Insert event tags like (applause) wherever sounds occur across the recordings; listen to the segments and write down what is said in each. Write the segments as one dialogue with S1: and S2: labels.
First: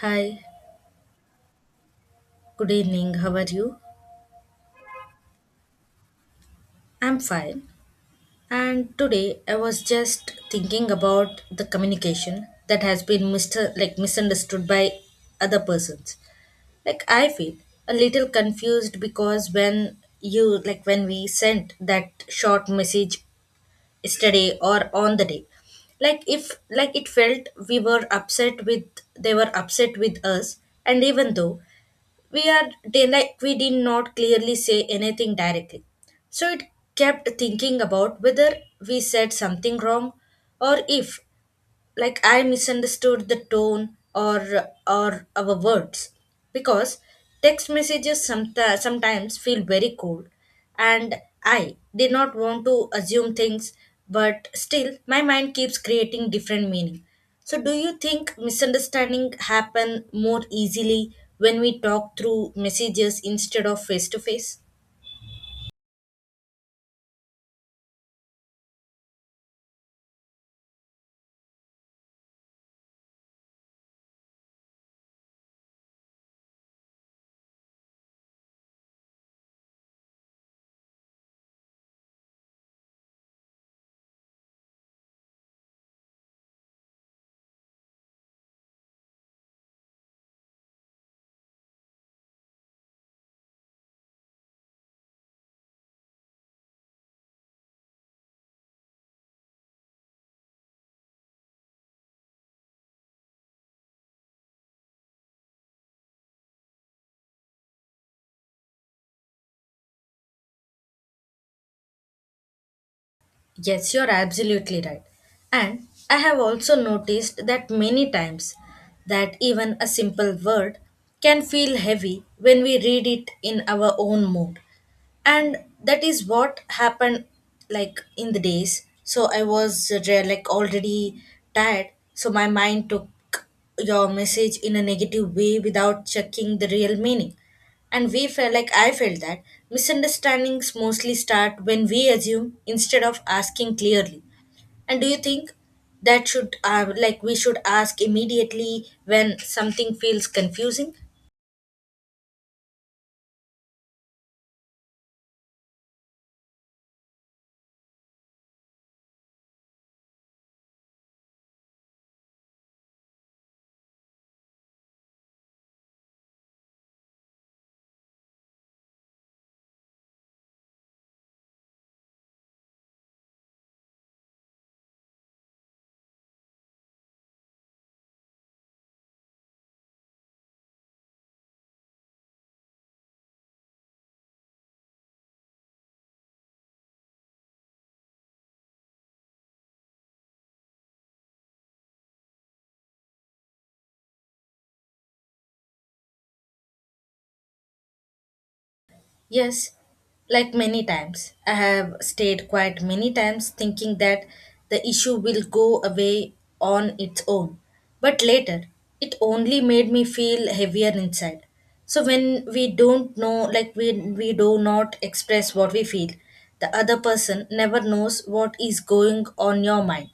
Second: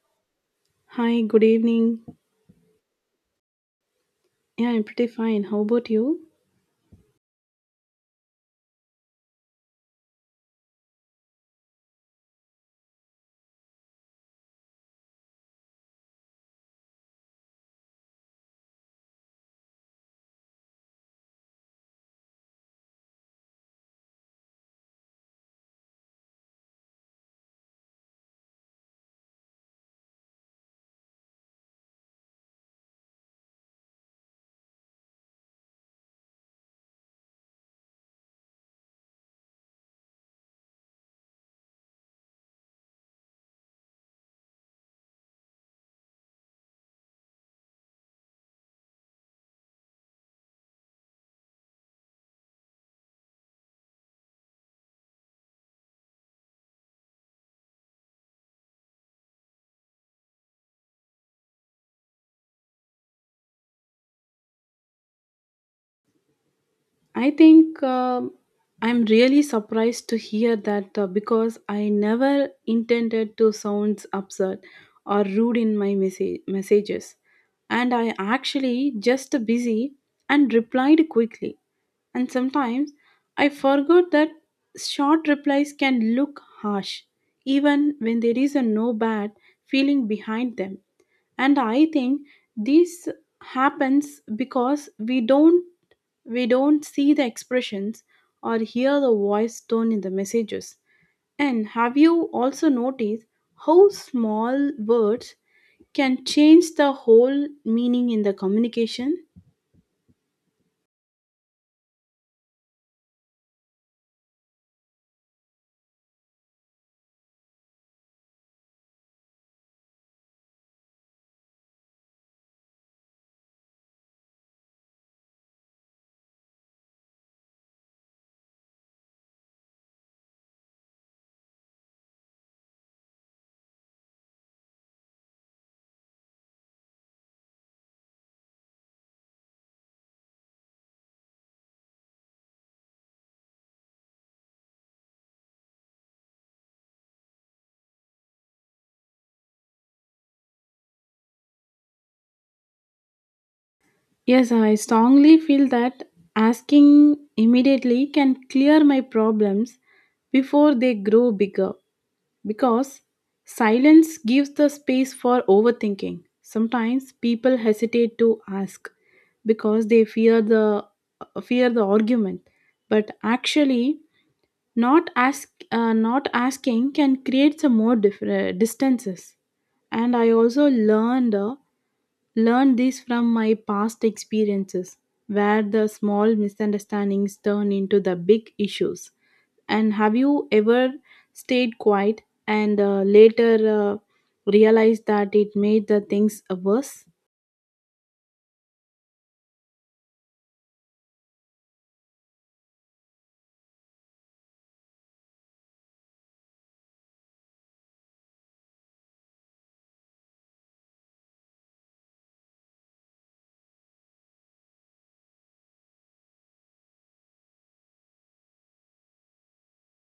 S1: Hi,
S2: Hi, good evening.
S1: good evening. How are you?
S2: Yeah, I'm pretty fine. How about you?
S1: I'm fine. And today I was just thinking about the communication that has been mister like misunderstood by other persons. Like I feel a little confused because when you like when we sent that short message yesterday or on the day like if like it felt we were upset with they were upset with us and even though we are they like we did not clearly say anything directly, so it kept thinking about whether we said something wrong or if like I misunderstood the tone or our words because text messages sometimes feel very cold and I did not want to assume things, but still my mind keeps creating different meaning. So do you think misunderstanding happen more easily when we talk through messages instead of face to face?
S2: I think I'm really surprised to hear that because I never intended to sound absurd or rude in my messages. And I actually just busy and replied quickly, and sometimes I forgot that short replies can look harsh, even when there is a no bad feeling behind them. And I think this happens because we don't see the expressions or hear the voice tone in the messages. And have you also noticed how small words can change the whole meaning in the communication?
S1: Yes, you're absolutely right. And I have also noticed that many times that even a simple word can feel heavy when we read it in our own mood. And that is what happened like in the days. So I was already tired. So my mind took your message in a negative way without checking the real meaning. And we felt like I felt that misunderstandings mostly start when we assume instead of asking clearly. And do you think that should like we should ask immediately when something feels confusing?
S2: Yes, I strongly feel that asking immediately can clear my problems before they grow bigger because silence gives the space for overthinking. Sometimes people hesitate to ask because they fear the argument, but actually not asking can create some more distances, and I also learned learned this from my past experiences where the small misunderstandings turn into the big issues. And have you ever stayed quiet and later realized that it made the things worse?
S1: Yes, like many times. I have stayed quite many times thinking that the issue will go away on its own. But later, it only made me feel heavier inside. So when we don't know, like we do not express what we feel, the other person never knows what is going on your mind.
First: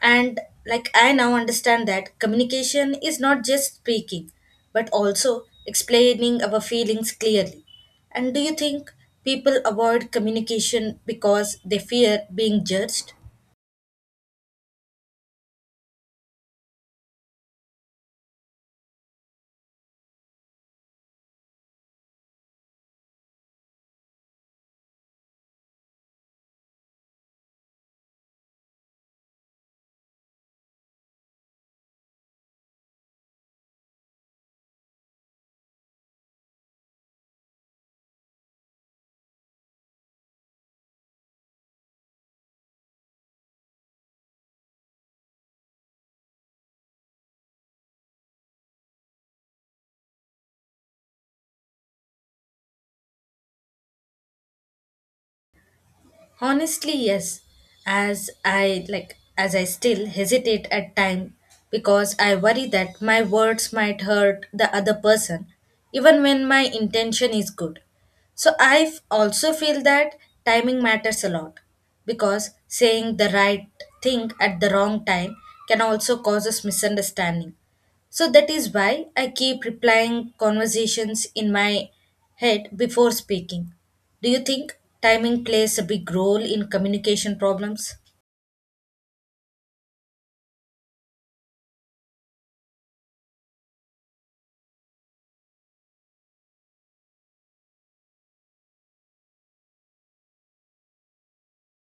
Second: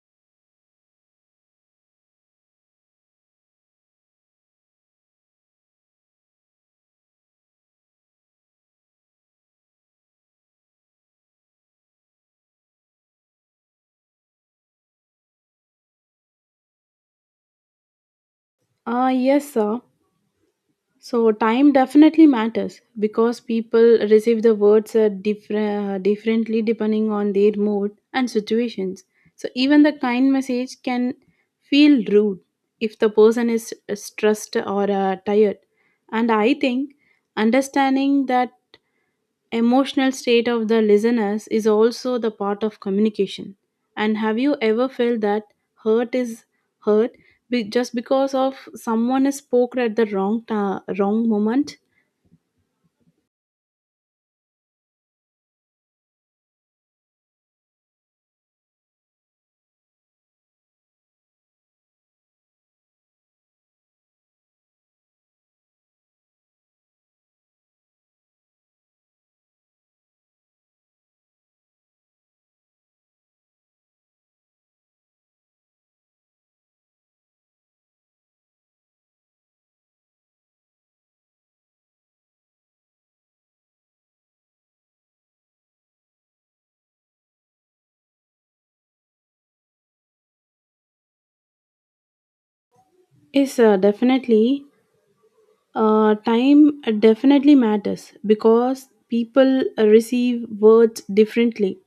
S1: And like I now understand that communication is not just speaking, but also explaining our feelings clearly. And do you think people avoid communication because they fear being judged?
S2: Yes sir. So time definitely matters because people receive the words differently depending on their mood and situations. So even the kind message can feel rude if the person is stressed or tired. And I think understanding that emotional state of the listeners is also the part of communication. And have you ever felt that hurt is hurt be- just because of someone is spoken at the wrong moment?
S1: Honestly, yes. As I still hesitate at time because I worry that my words might hurt the other person even when my intention is good. So I also feel that timing matters a lot because saying the right thing at the wrong time can also cause us misunderstanding. So that is why I keep replying conversations in my head before speaking. Do you think timing plays a big role in communication problems?
S2: Is definitely, time definitely matters because people receive words differently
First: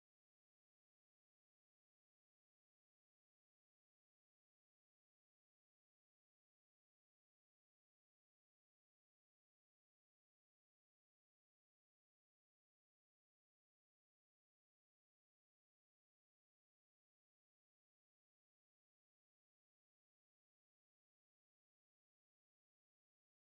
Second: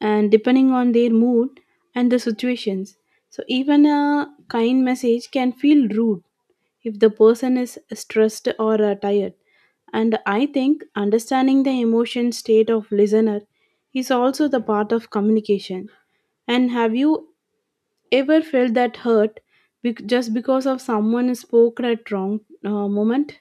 S2: and depending on their mood and the situations. So, even a kind message can feel rude if the person is stressed or tired. And I think understanding the emotion state of listener is also the part of communication. And have you ever felt that hurt just because of someone spoke at wrong moment?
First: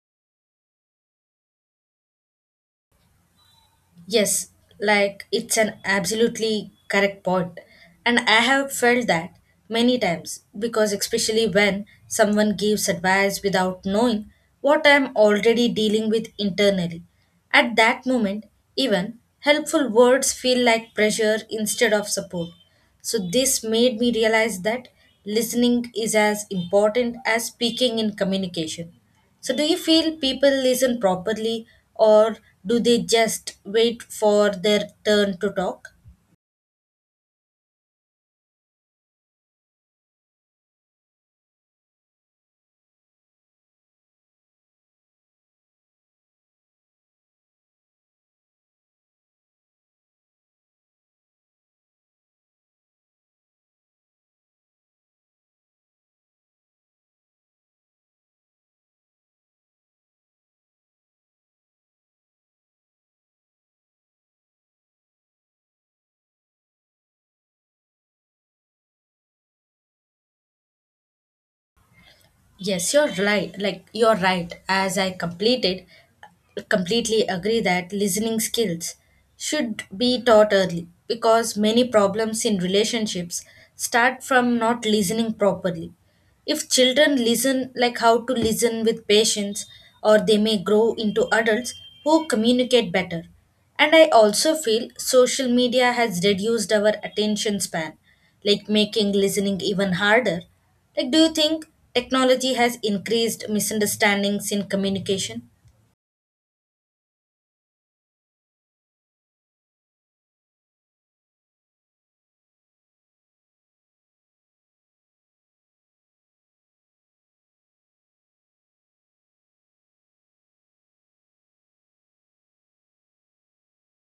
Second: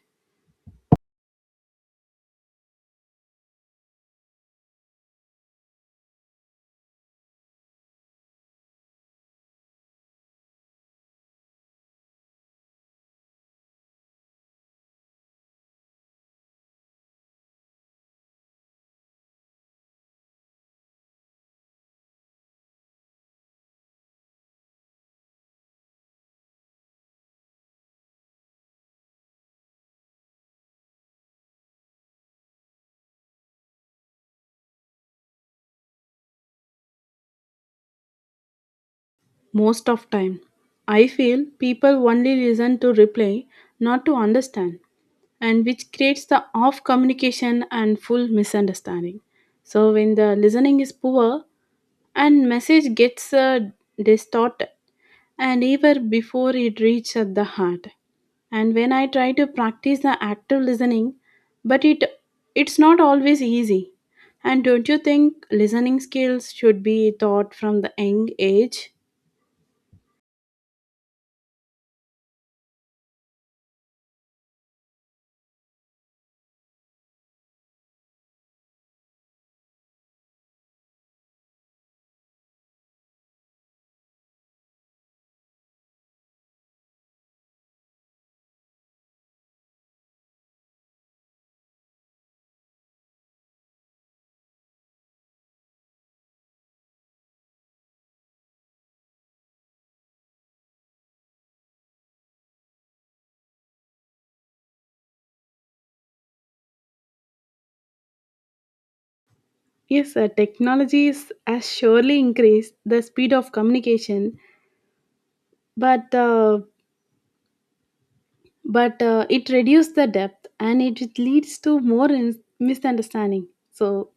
S1: Yes, like it's an absolutely correct point. And I have felt that many times because, especially when someone gives advice without knowing what I'm already dealing with internally, at that moment, even helpful words feel like pressure instead of support. So this made me realize that listening is as important as speaking in communication. So do you feel people listen properly, or do they just wait for their turn to talk?
S2: Most of time I feel people only listen to reply, not to understand, and which creates the off communication and full misunderstanding. So when the listening is poor and message gets distorted and even before it reaches the heart. And when I try to practice the active listening, but it's not always easy. And don't you think listening skills should be taught from the young age?
S1: Yes, you're right. Completely agree that listening skills should be taught early because many problems in relationships start from not listening properly. If children listen, like how to listen with patience, or they may grow into adults who communicate better. And I also feel social media has reduced our attention span, like making listening even harder. Like, do you think technology has increased misunderstandings in communication?
S2: Yes, technologies has surely increased the speed of communication, but uh, but it reduced the depth and it leads to more misunderstanding. So,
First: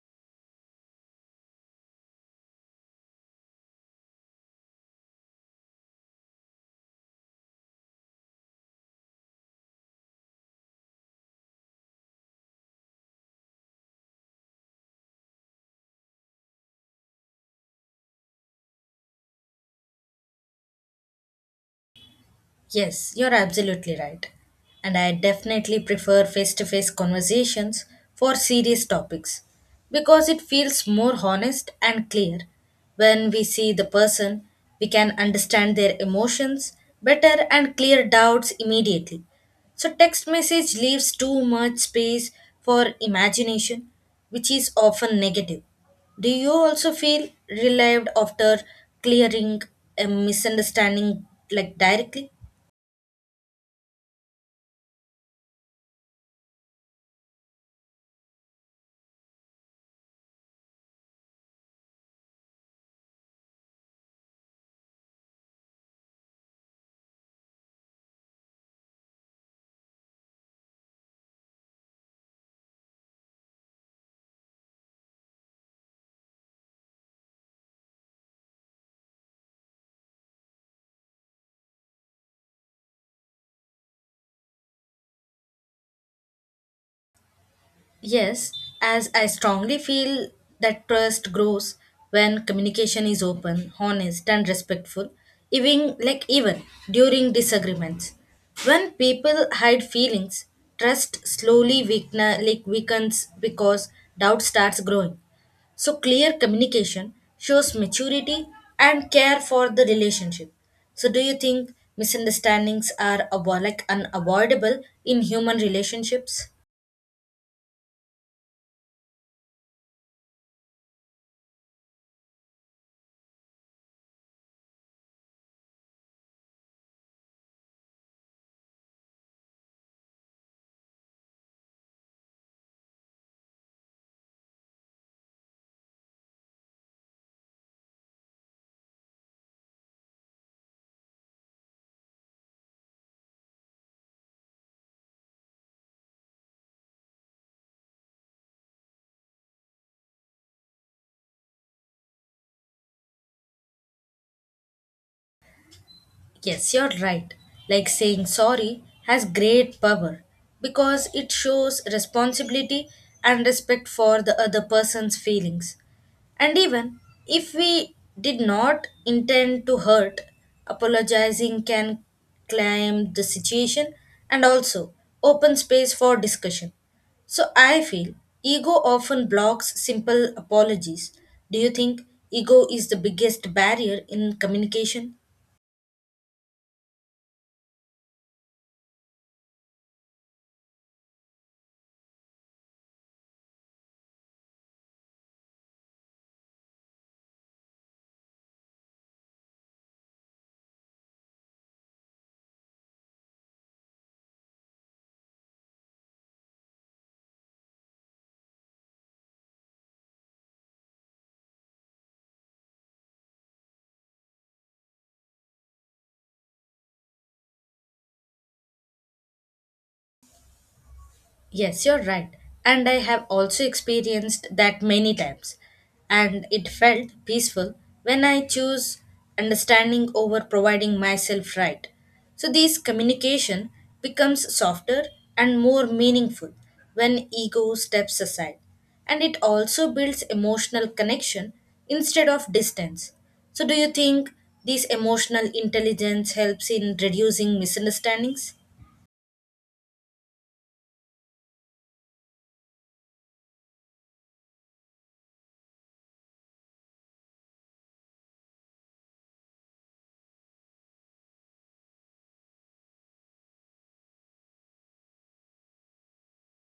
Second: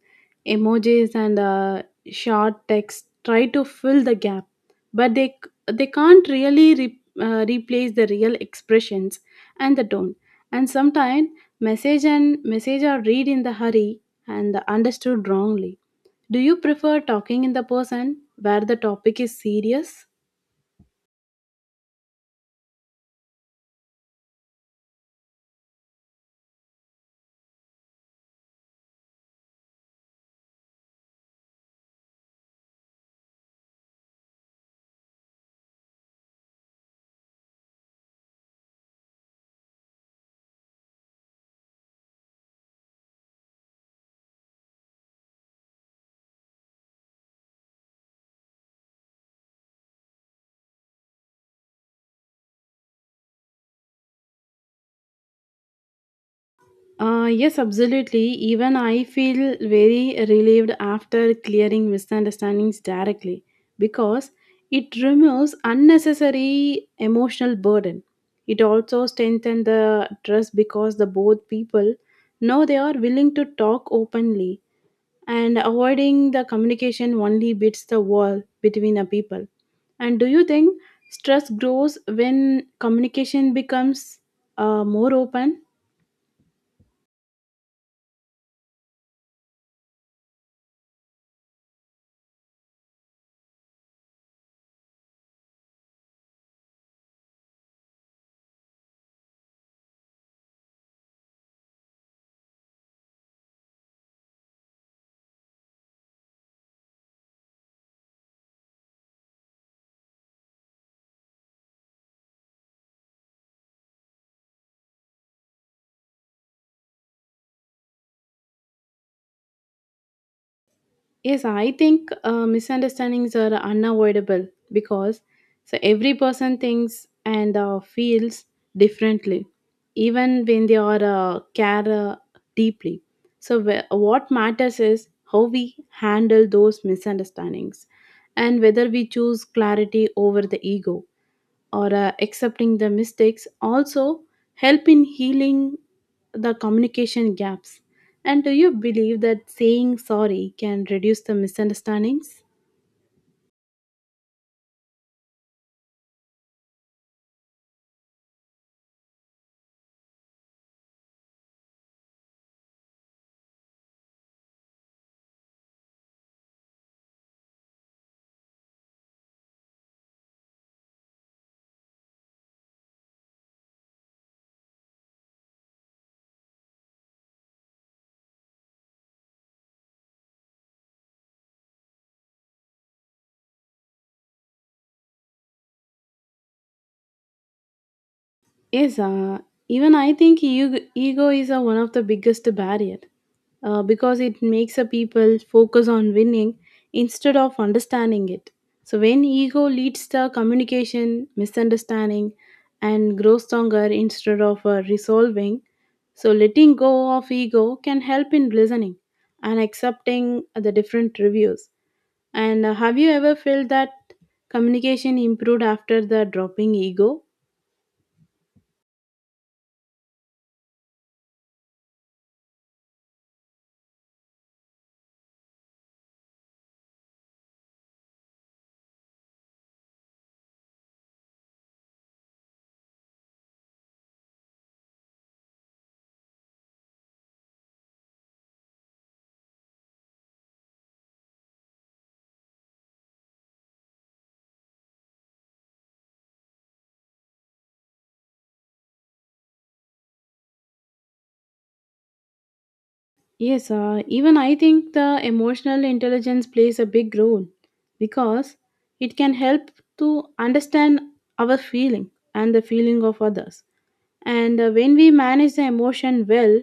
S2: emojis and short text try to fill the gap, but they can't really replace the real expressions and the tone. And sometimes message are read in the hurry and understood wrongly. Do you prefer talking in the person where the topic is serious?
S1: Yes, you're absolutely right. And I definitely prefer face to face conversations for serious topics because it feels more honest and clear. When we see the person, we can understand their emotions better and clear doubts immediately. So text message leaves too much space for imagination, which is often negative. Do you also feel relieved after clearing a misunderstanding like directly?
S2: Yes, absolutely. Even I feel very relieved after clearing misunderstandings directly because it removes unnecessary emotional burden. It also strengthens the trust because the both people know they are willing to talk openly, and avoiding the communication only builds the wall between the people. And do you think stress grows when communication becomes more open?
S1: Yes, as I strongly feel that trust grows when communication is open, honest, and respectful, even during disagreements. When people hide feelings, trust slowly weakens because doubt starts growing. So clear communication shows maturity and care for the relationship. So do you think misunderstandings are unavoidable in human relationships?
S2: Yes, I think misunderstandings are unavoidable because so every person thinks and feels differently, even when they are care deeply. So what matters is how we handle those misunderstandings, and whether we choose clarity over the ego, or accepting the mistakes also help in healing the communication gaps. And do you believe that saying sorry can reduce the misunderstandings?
S1: Yes, you're right. Like saying sorry has great power because it shows responsibility and respect for the other person's feelings. And even if we did not intend to hurt, apologizing can climb the situation and also open space for discussion. So I feel ego often blocks simple apologies. Do you think ego is the biggest barrier in communication?
S2: Yes, even I think ego is one of the biggest barrier, because it makes a people focus on winning instead of understanding it. So when ego leads the communication, misunderstanding, and grows stronger instead of resolving, so letting go of ego can help in listening and accepting the different reviews. And have you ever felt that communication improved after the dropping ego?
S1: Yes, you're right. And I have also experienced that many times. And it felt peaceful when I choose understanding over providing myself right. So this communication becomes softer and more meaningful when ego steps aside. And it also builds emotional connection instead of distance. So do you think this emotional intelligence helps in reducing misunderstandings?
S2: Yes, even I think the emotional intelligence plays a big role because it can help to understand our feeling and the feeling of others. And when we manage the emotion well,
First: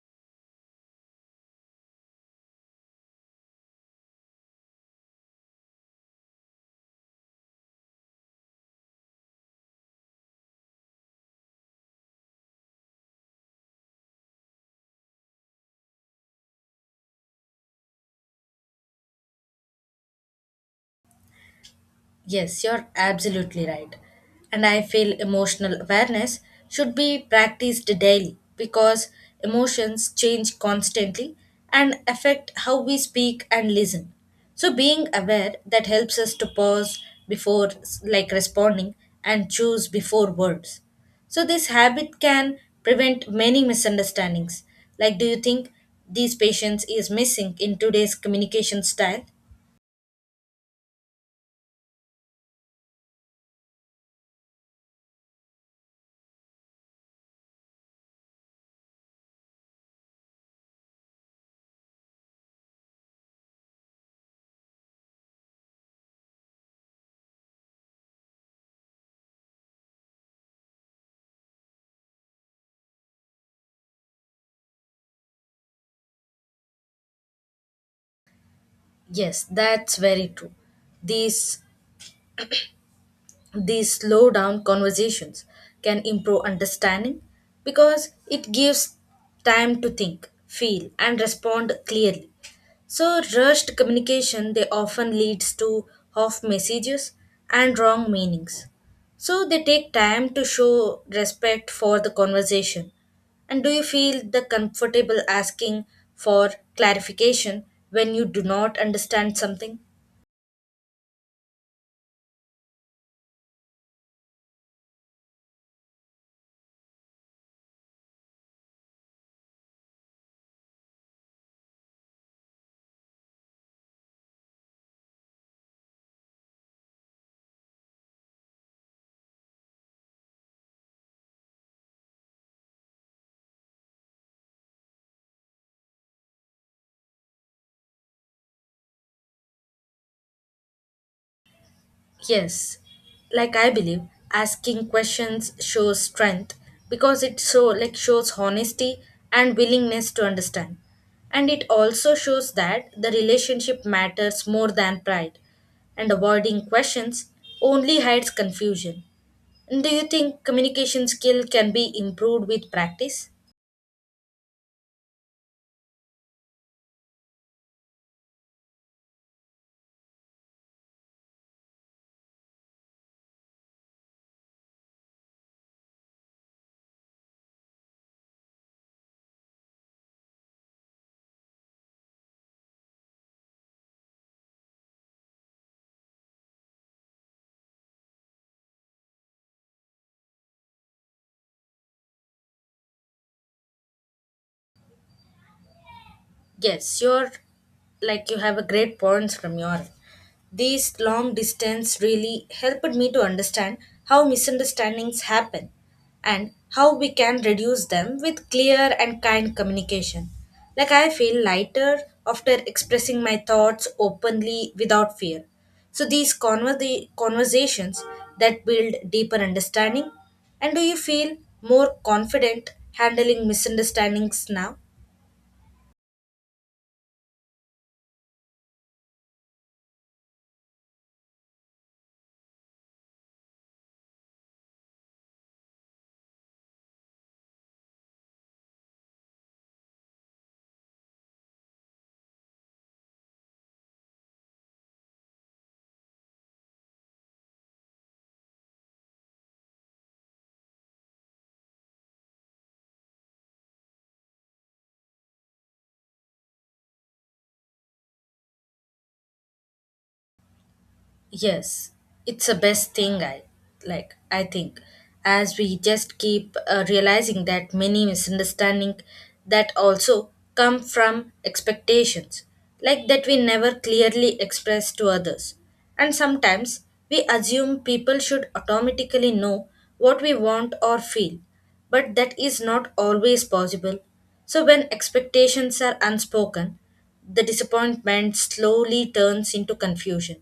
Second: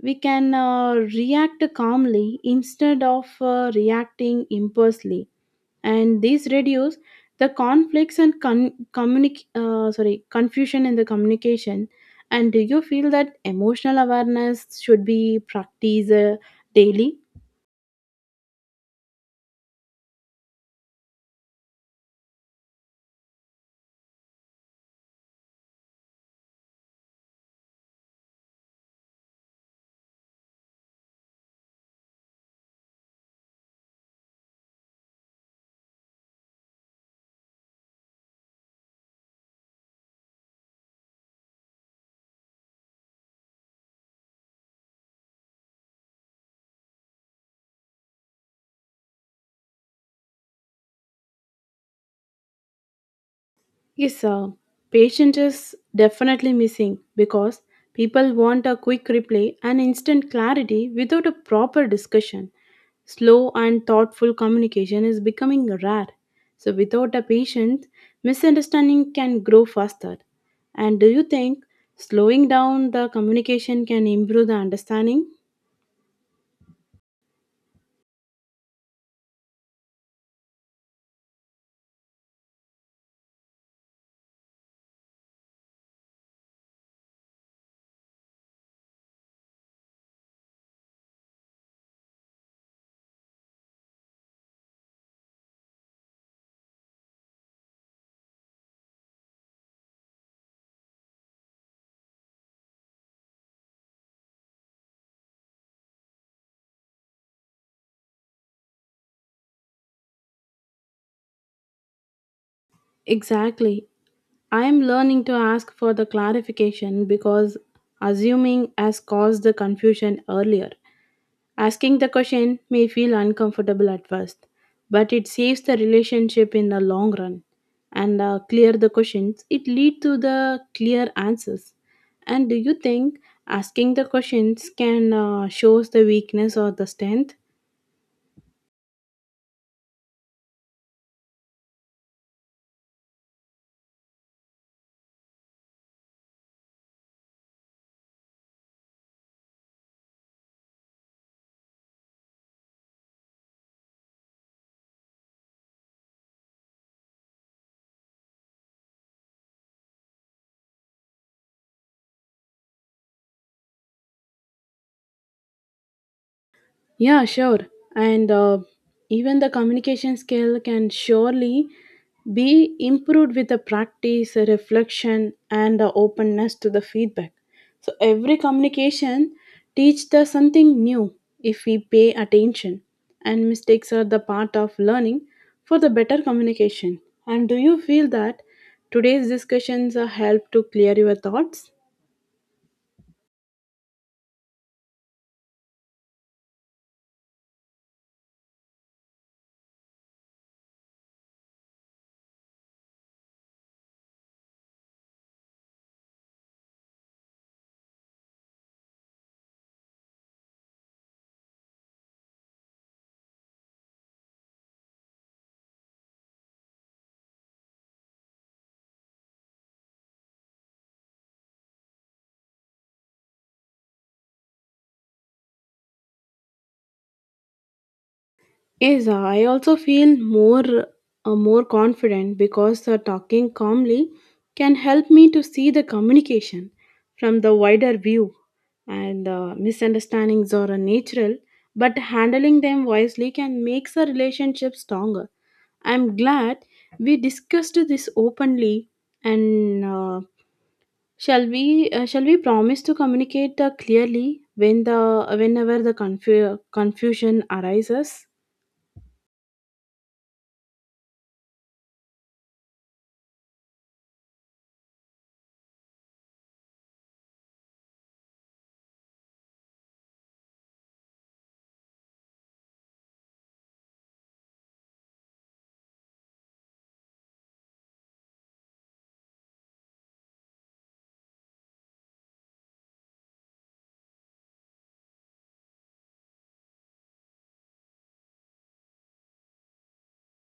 S2: we can react calmly instead of reacting impulsively, and these reduce the conflicts and sorry, confusion in the communication. And do you feel that emotional awareness should be practiced daily?
S1: Yes, you're absolutely right. And I feel emotional awareness should be practiced daily because emotions change constantly and affect how we speak and listen. So being aware that helps us to pause before like responding and choose before words. So this habit can prevent many misunderstandings. Like do you think these patients is missing in today's communication style?
S2: Yes, patient is definitely missing because people want a quick reply and instant clarity without a proper discussion. Slow and thoughtful communication is becoming rare. So, without a patient, misunderstanding can grow faster. And do you think slowing down the communication can improve the understanding?
S1: Yes, that's very true. These these slow down conversations can improve understanding because it gives time to think, feel, and respond clearly. So rushed communication they often leads to half messages and wrong meanings. So they take time to show respect for the conversation. And do you feel the comfortable asking for clarification when you do not understand something?
S2: Exactly. I am learning to ask for the clarification because assuming has caused the confusion earlier. Asking the question may feel uncomfortable at first, but it saves the relationship in the long run. And clear the questions, it lead to the clear answers. And do you think asking the questions can shows the weakness or the strength?
S1: Yes, like I believe asking questions shows strength because it so like shows honesty and willingness to understand. And it also shows that the relationship matters more than pride, and avoiding questions only hides confusion. And do you think communication skill can be improved with practice?
S2: Yeah, sure. And even the communication skill can surely be improved with the practice, a reflection, and the openness to the feedback. So every communication teaches us something new if we pay attention. And mistakes are the part of learning for the better communication. And do you feel that today's discussions help to clear your thoughts?
S1: Yes, you have a great points from your end. These long distance really helped me to understand how misunderstandings happen and how we can reduce them with clear and kind communication. Like I feel lighter after expressing my thoughts openly without fear. So these conversations that build deeper understanding. And do you feel more confident handling misunderstandings now?
S2: Yes, I also feel more confident because talking calmly can help me to see the communication from the wider view, and misunderstandings are natural, but handling them wisely can make the relationship stronger. I'm glad we discussed this openly, and shall we promise to communicate clearly when the whenever the confusion arises.
S1: Yes, it's the best thing I think as we just keep realizing that many misunderstanding that also come from expectations like that we never clearly express to others, and sometimes we assume people should automatically know what we want or feel, but that is not always possible. So when expectations are unspoken, the disappointment slowly turns into confusion.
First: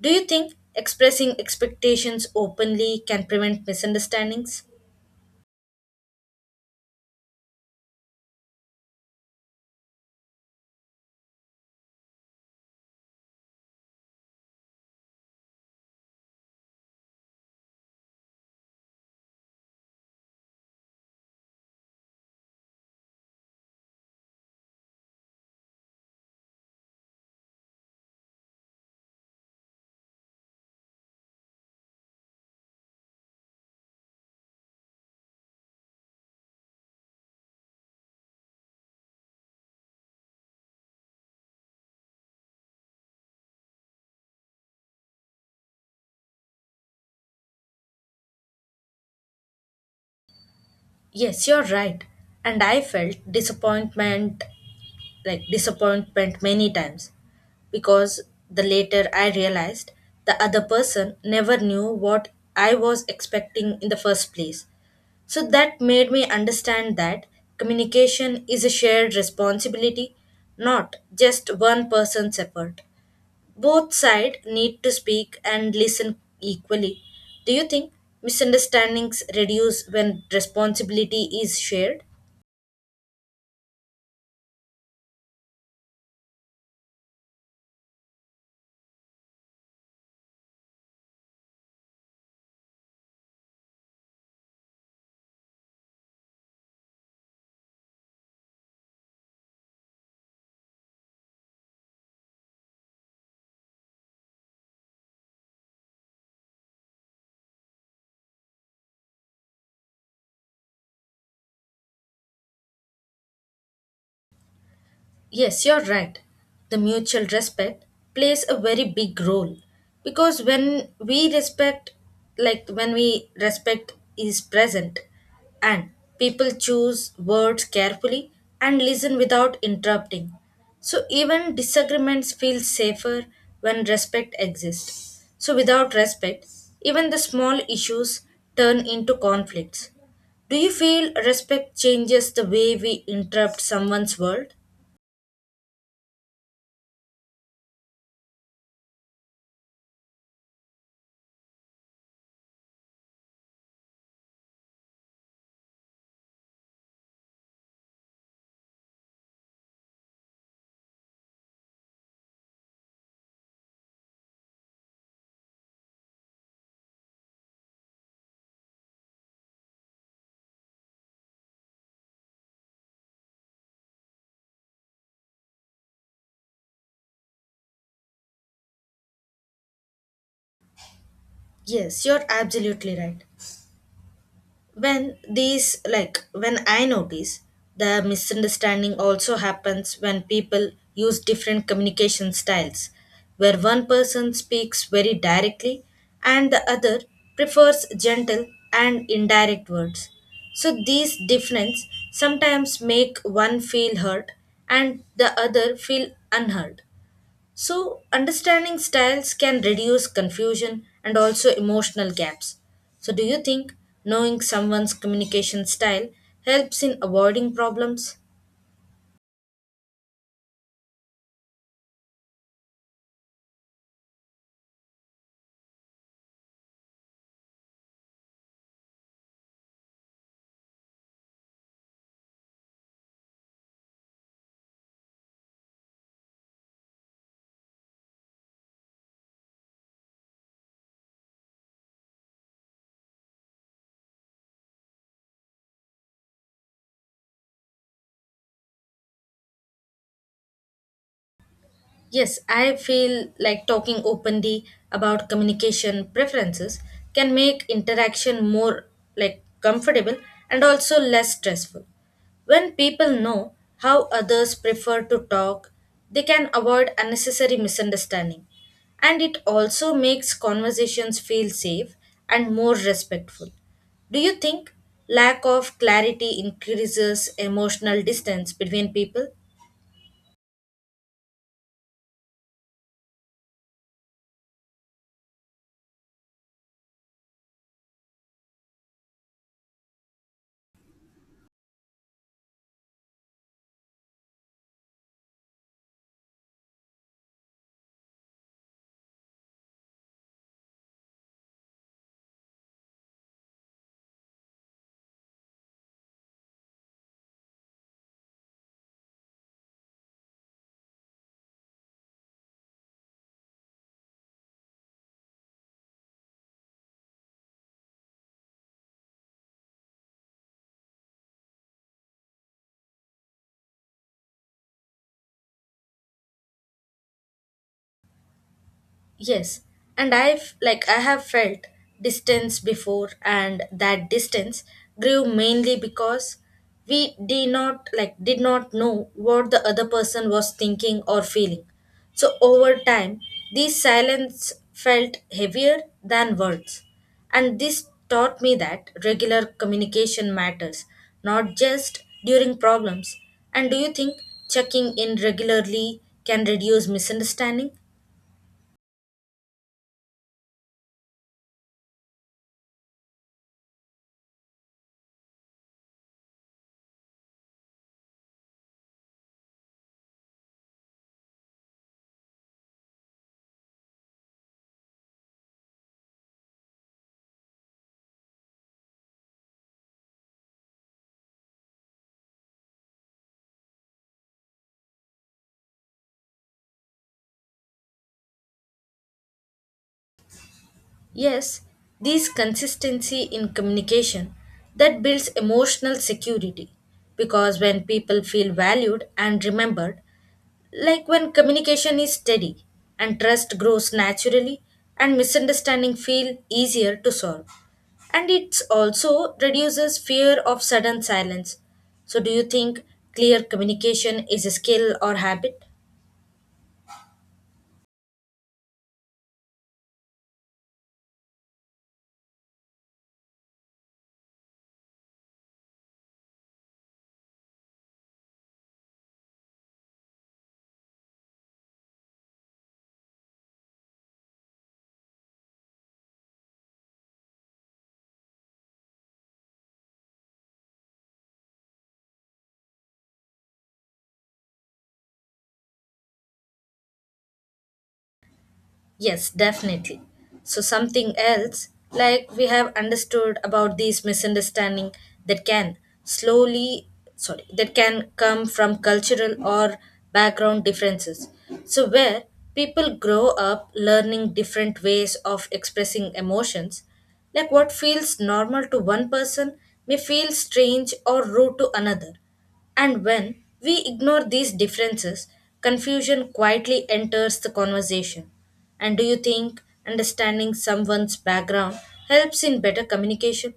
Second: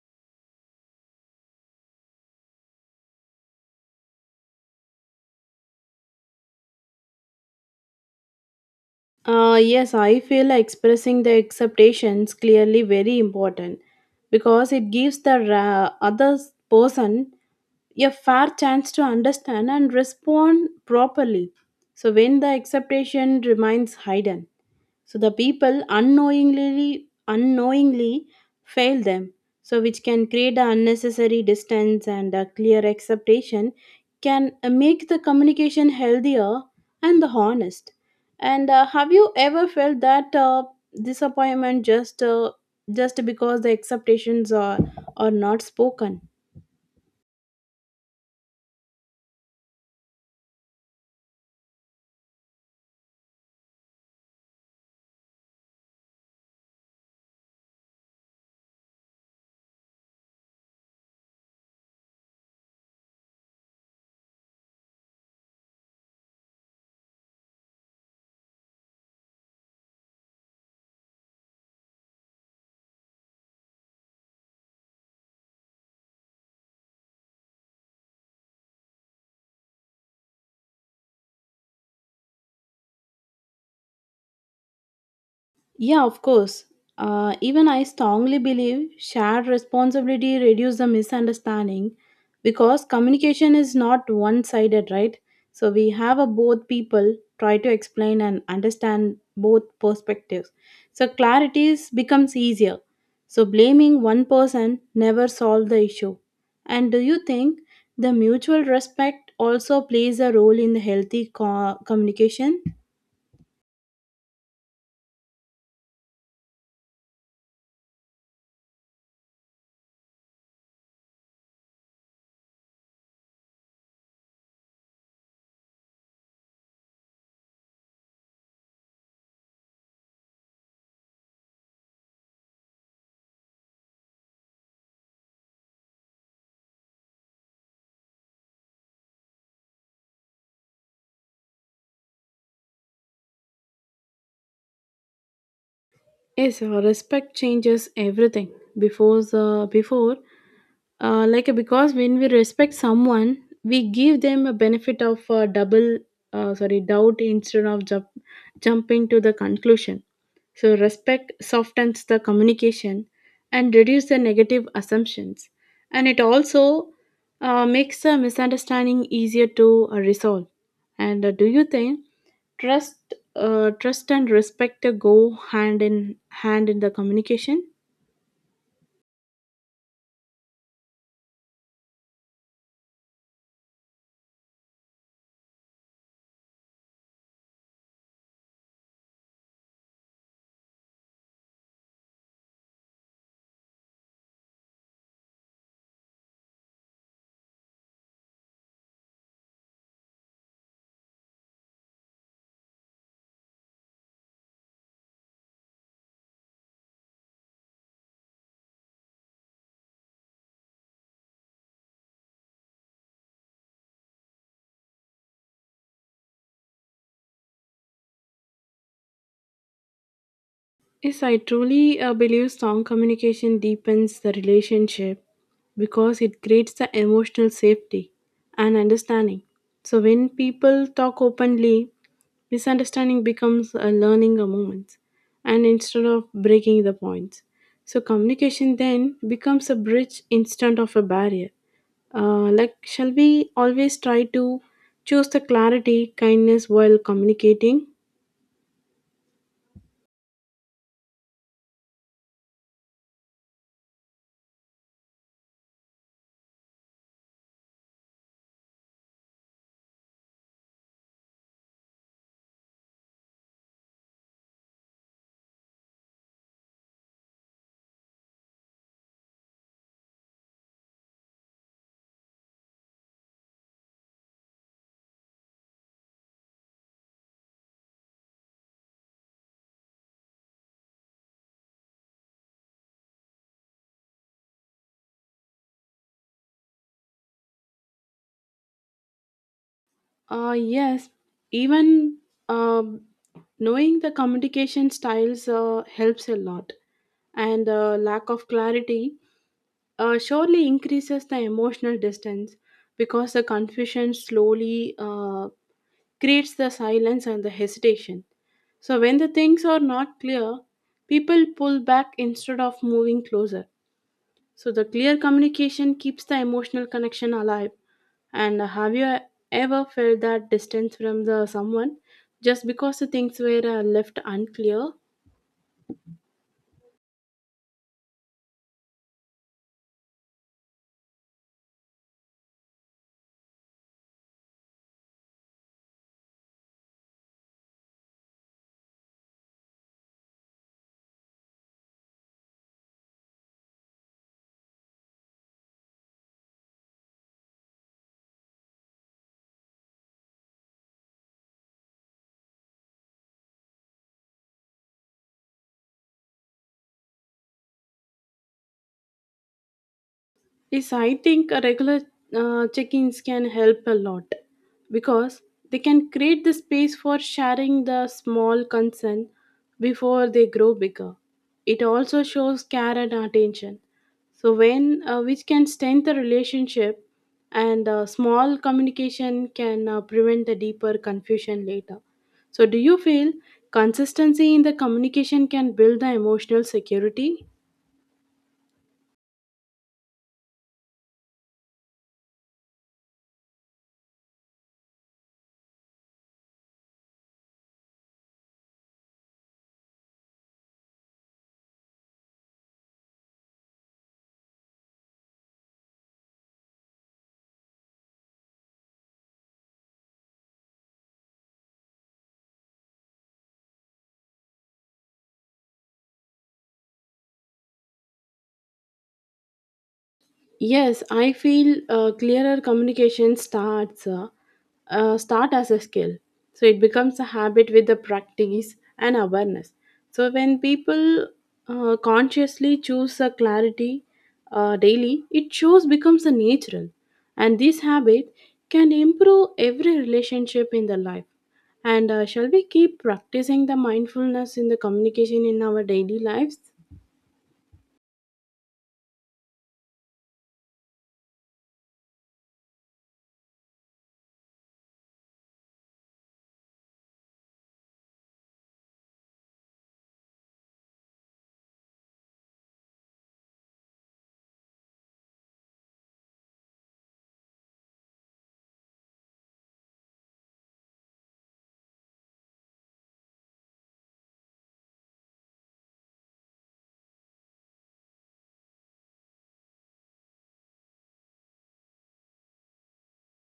S1: Do you think expressing expectations openly can prevent misunderstandings?
S2: Yes, I feel like expressing the expectations clearly very important because it gives the other person a fair chance to understand and respond properly. So when the expectation remains hidden, so the people unknowingly fail them, so which can create an unnecessary distance, and a clear acceptation can make the communication healthier and the honest. And have you ever felt that disappointment just because the expectations are not spoken?
S1: Yes, you're right. And I felt disappointment many times because the later I realized the other person never knew what I was expecting in the first place. So that made me understand that communication is a shared responsibility, not just one person's effort. Both sides need to speak and listen equally. Do you think misunderstandings reduce when responsibility is shared?
S2: Yeah, of course. Even I strongly believe shared responsibility reduces the misunderstanding because communication is not one sided, right? So we have a both people try to explain and understand both perspectives. So becomes easier. So blaming one person never solves the issue. And do you think the mutual respect also plays a role in the healthy communication?
S1: Yes, you're right. The mutual respect plays a very big role because when we respect is present, and people choose words carefully and listen without interrupting. So even disagreements feel safer when respect exists. So without respect, even the small issues turn into conflicts. Do you feel respect changes the way we interrupt someone's world?
S2: Yes, respect changes everything. Before, the before, like because when we respect someone, we give them a benefit of sorry, doubt instead of jumping to the conclusion. So, respect softens the communication and reduces the negative assumptions, and it also makes the misunderstanding easier to resolve. And do you think trust and respect go hand in hand in the communication?
S1: Yes, you're absolutely right. When these, like, when I notice the misunderstanding also happens when people use different communication styles, where one person speaks very directly and the other prefers gentle and indirect words. So these differences sometimes make one feel hurt and the other feel unheard. So understanding styles can reduce confusion and also emotional gaps. So do you think knowing someone's communication style helps in avoiding problems?
S2: Yes, I truly believe strong communication deepens the relationship because it creates the emotional safety and understanding. So when people talk openly, misunderstanding becomes a learning moment and instead of breaking the points. So communication then becomes a bridge instead of a barrier. Like, shall we always try to choose the clarity, kindness while communicating?
S1: Yes, I feel like talking openly about communication preferences can make interaction more like comfortable and also less stressful. When people know how others prefer to talk, they can avoid unnecessary misunderstanding, and it also makes conversations feel safe and more respectful. Do you think lack of clarity increases emotional distance between people?
S2: Yes, even um, knowing the communication styles helps a lot, and lack of clarity surely increases the emotional distance because the confusion slowly creates the silence and the hesitation. So, when the things are not clear, people pull back instead of moving closer. So the clear communication keeps the emotional connection alive. And have you ever felt that distance from the someone just because the things were left unclear?
S1: Yes, and I have felt distance before, and that distance grew mainly because we did not know what the other person was thinking or feeling. So over time, these silence felt heavier than words, and this taught me that regular communication matters, not just during problems. And do you think checking in regularly can reduce misunderstanding?
S2: Yes, I think a regular check-ins can help a lot because they can create the space for sharing the small concern before they grow bigger. It also shows care and attention. So when which can strengthen the relationship, and small communication can prevent the deeper confusion later. So do you feel consistency in the communication can build the emotional security?
S1: Yes, this consistency in communication that builds emotional security because when people feel valued and remembered, like when communication is steady and trust grows naturally and misunderstanding feel easier to solve, and it also reduces fear of sudden silence. So do you think clear communication is a skill or habit?
S2: Yes, I feel clearer communication start as a skill. So it becomes a habit with the practice and awareness. So when people consciously choose a clarity daily, it shows becomes a natural, and this habit can improve every relationship in the life. And shall we keep practicing the mindfulness in the communication in our daily lives?
S1: Yes, definitely. So, something else, like we have understood about these misunderstanding that can slowly, that can come from cultural or background differences. So where people grow up learning different ways of expressing emotions, like what feels normal to one person may feel strange or rude to another. And when we ignore these differences, confusion quietly enters the conversation. And do you think understanding someone's background helps in better communication?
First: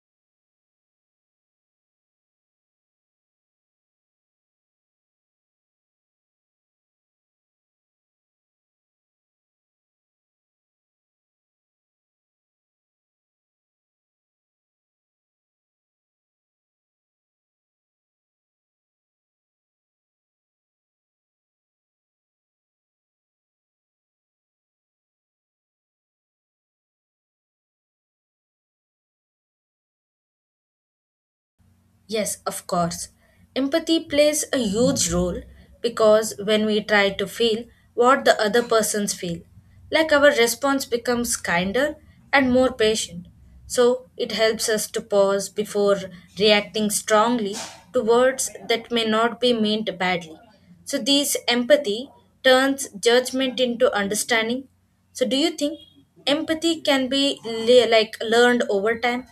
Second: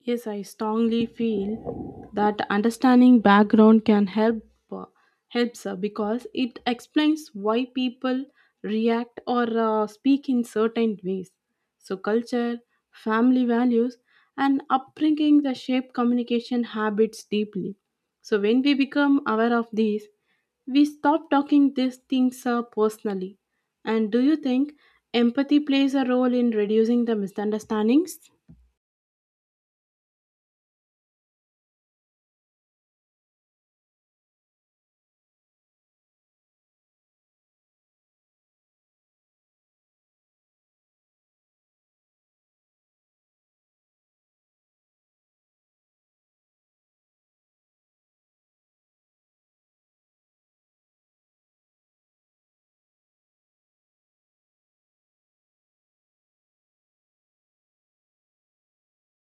S2: Yes, I strongly feel that understanding background can help uh, helps because it explains why people react or speak in certain ways. So culture, family values, and upbringing that shape communication habits deeply. So when we become aware of these, we stop talking these things personally. And do you think empathy plays a role in reducing the misunderstandings?
S1: Yes, of course. Empathy plays a huge role because when we try to feel what the other persons feel, like our response becomes kinder and more patient. So it helps us to pause before reacting strongly to words that may not be meant badly. So this empathy turns judgment into understanding. So do you think empathy can be learned over time?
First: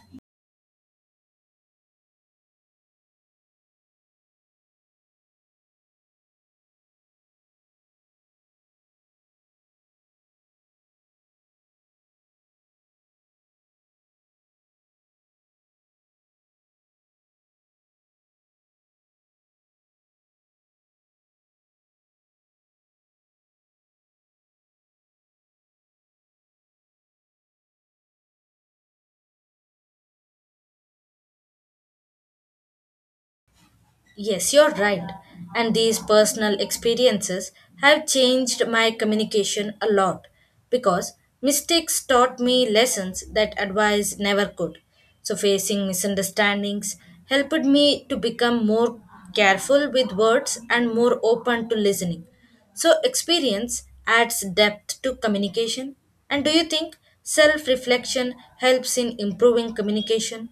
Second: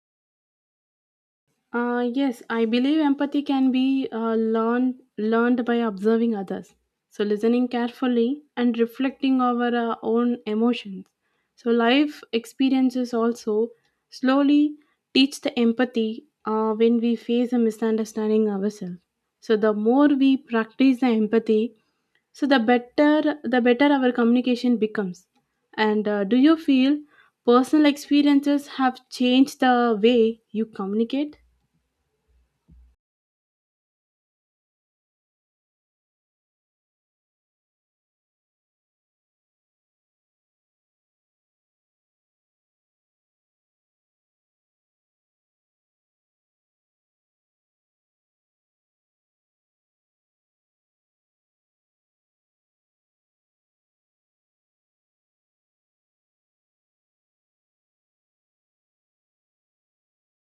S2: Yes, I believe empathy can be learned by observing others. So listening carefully and reflecting over our own emotions. So life experiences also slowly teach the empathy when we face a misunderstanding ourselves. So the more we practice the empathy, so the better our communication becomes. And do you feel personal experiences have changed the way you communicate?
S1: Yes, you're right. And these personal experiences have changed my communication a lot because mistakes taught me lessons that advice never could. So facing misunderstandings helped me to become more careful with words and more open to listening. So experience adds depth to communication. And do you think self reflection helps in improving communication?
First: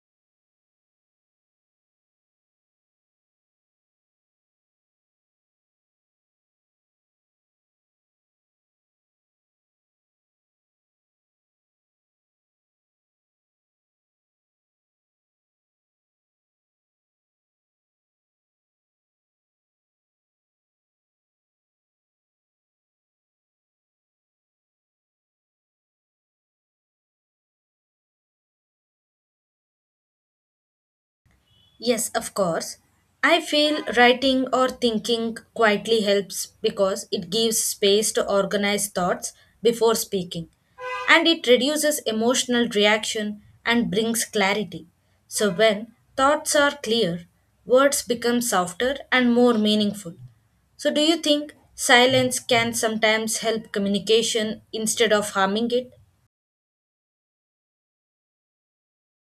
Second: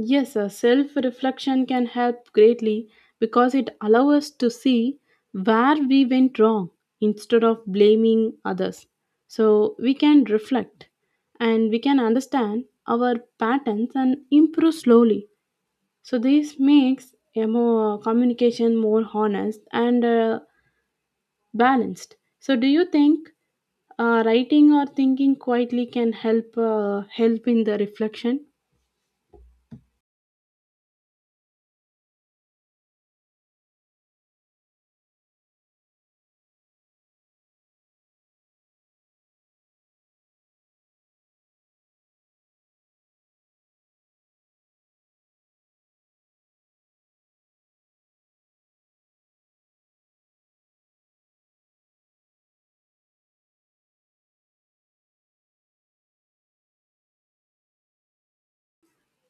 S2: Yes, self reflection can help greatly because it allows us to see where we went wrong instead of blaming others. So we can reflect and we can understand our patterns and improve slowly. So this makes communication more honest and balanced. So do you think writing or thinking quietly can help help in the reflection?
S1: Yes, of course. I feel writing or thinking quietly helps because it gives space to organize thoughts before speaking, and it reduces emotional reaction and brings clarity. So when thoughts are clear, words become softer and more meaningful. So do you think silence can sometimes help communication instead of harming it?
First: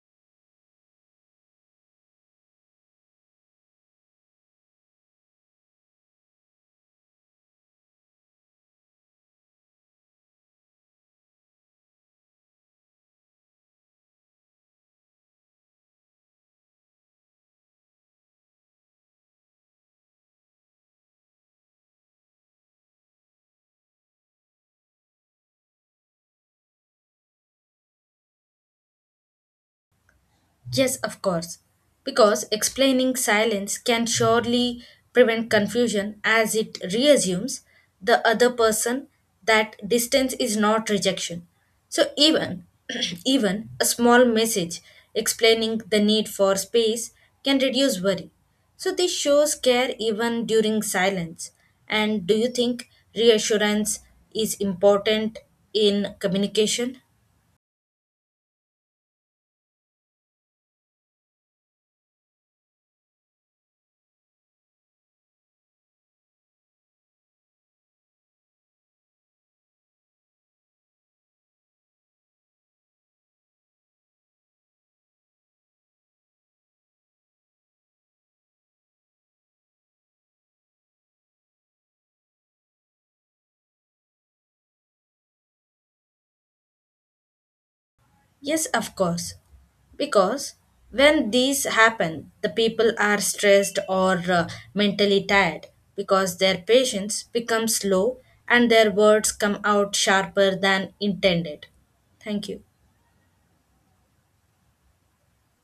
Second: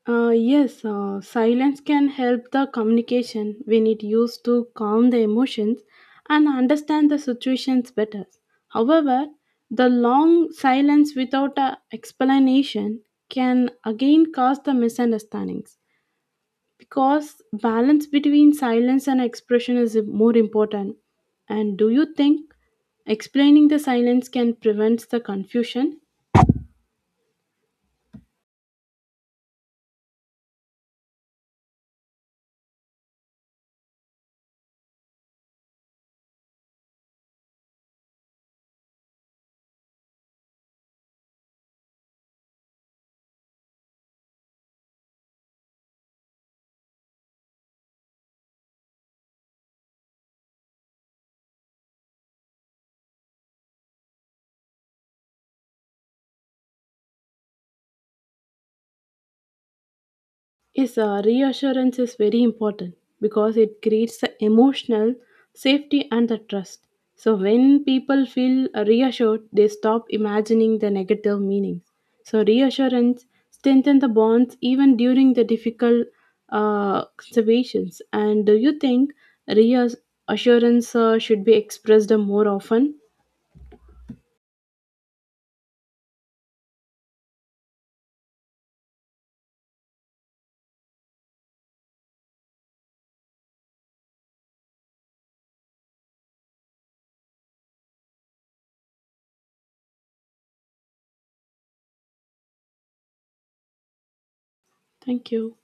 S2: Yes, silence can help the communication when it used to calm the emotions and understand the situations better. However, the long silence without a explanation can again cause the misunderstandings because balance between silence and expression is more important. And do you think explaining the silence can prevent the confusion?
S1: Yes, of course, because explaining silence can surely prevent confusion as it reassumes the other person that distance is not rejection. So even (clears throat) even a small message explaining the need for space can reduce worry. So this shows care even during silence. And do you think reassurance is important in communication?
S2: Yes, reassurance is very important because it creates the emotional safety and the trust. So when people feel reassured, they stop imagining the negative meanings. So reassurance strengthens the bonds even during the difficult situations. And do you think reassurance should be expressed more often?
S1: Yes, of course. Because when these happen, the people are stressed or mentally tired because their patience becomes slow and their words come out sharper than intended. Thank you.
S2: Thank you.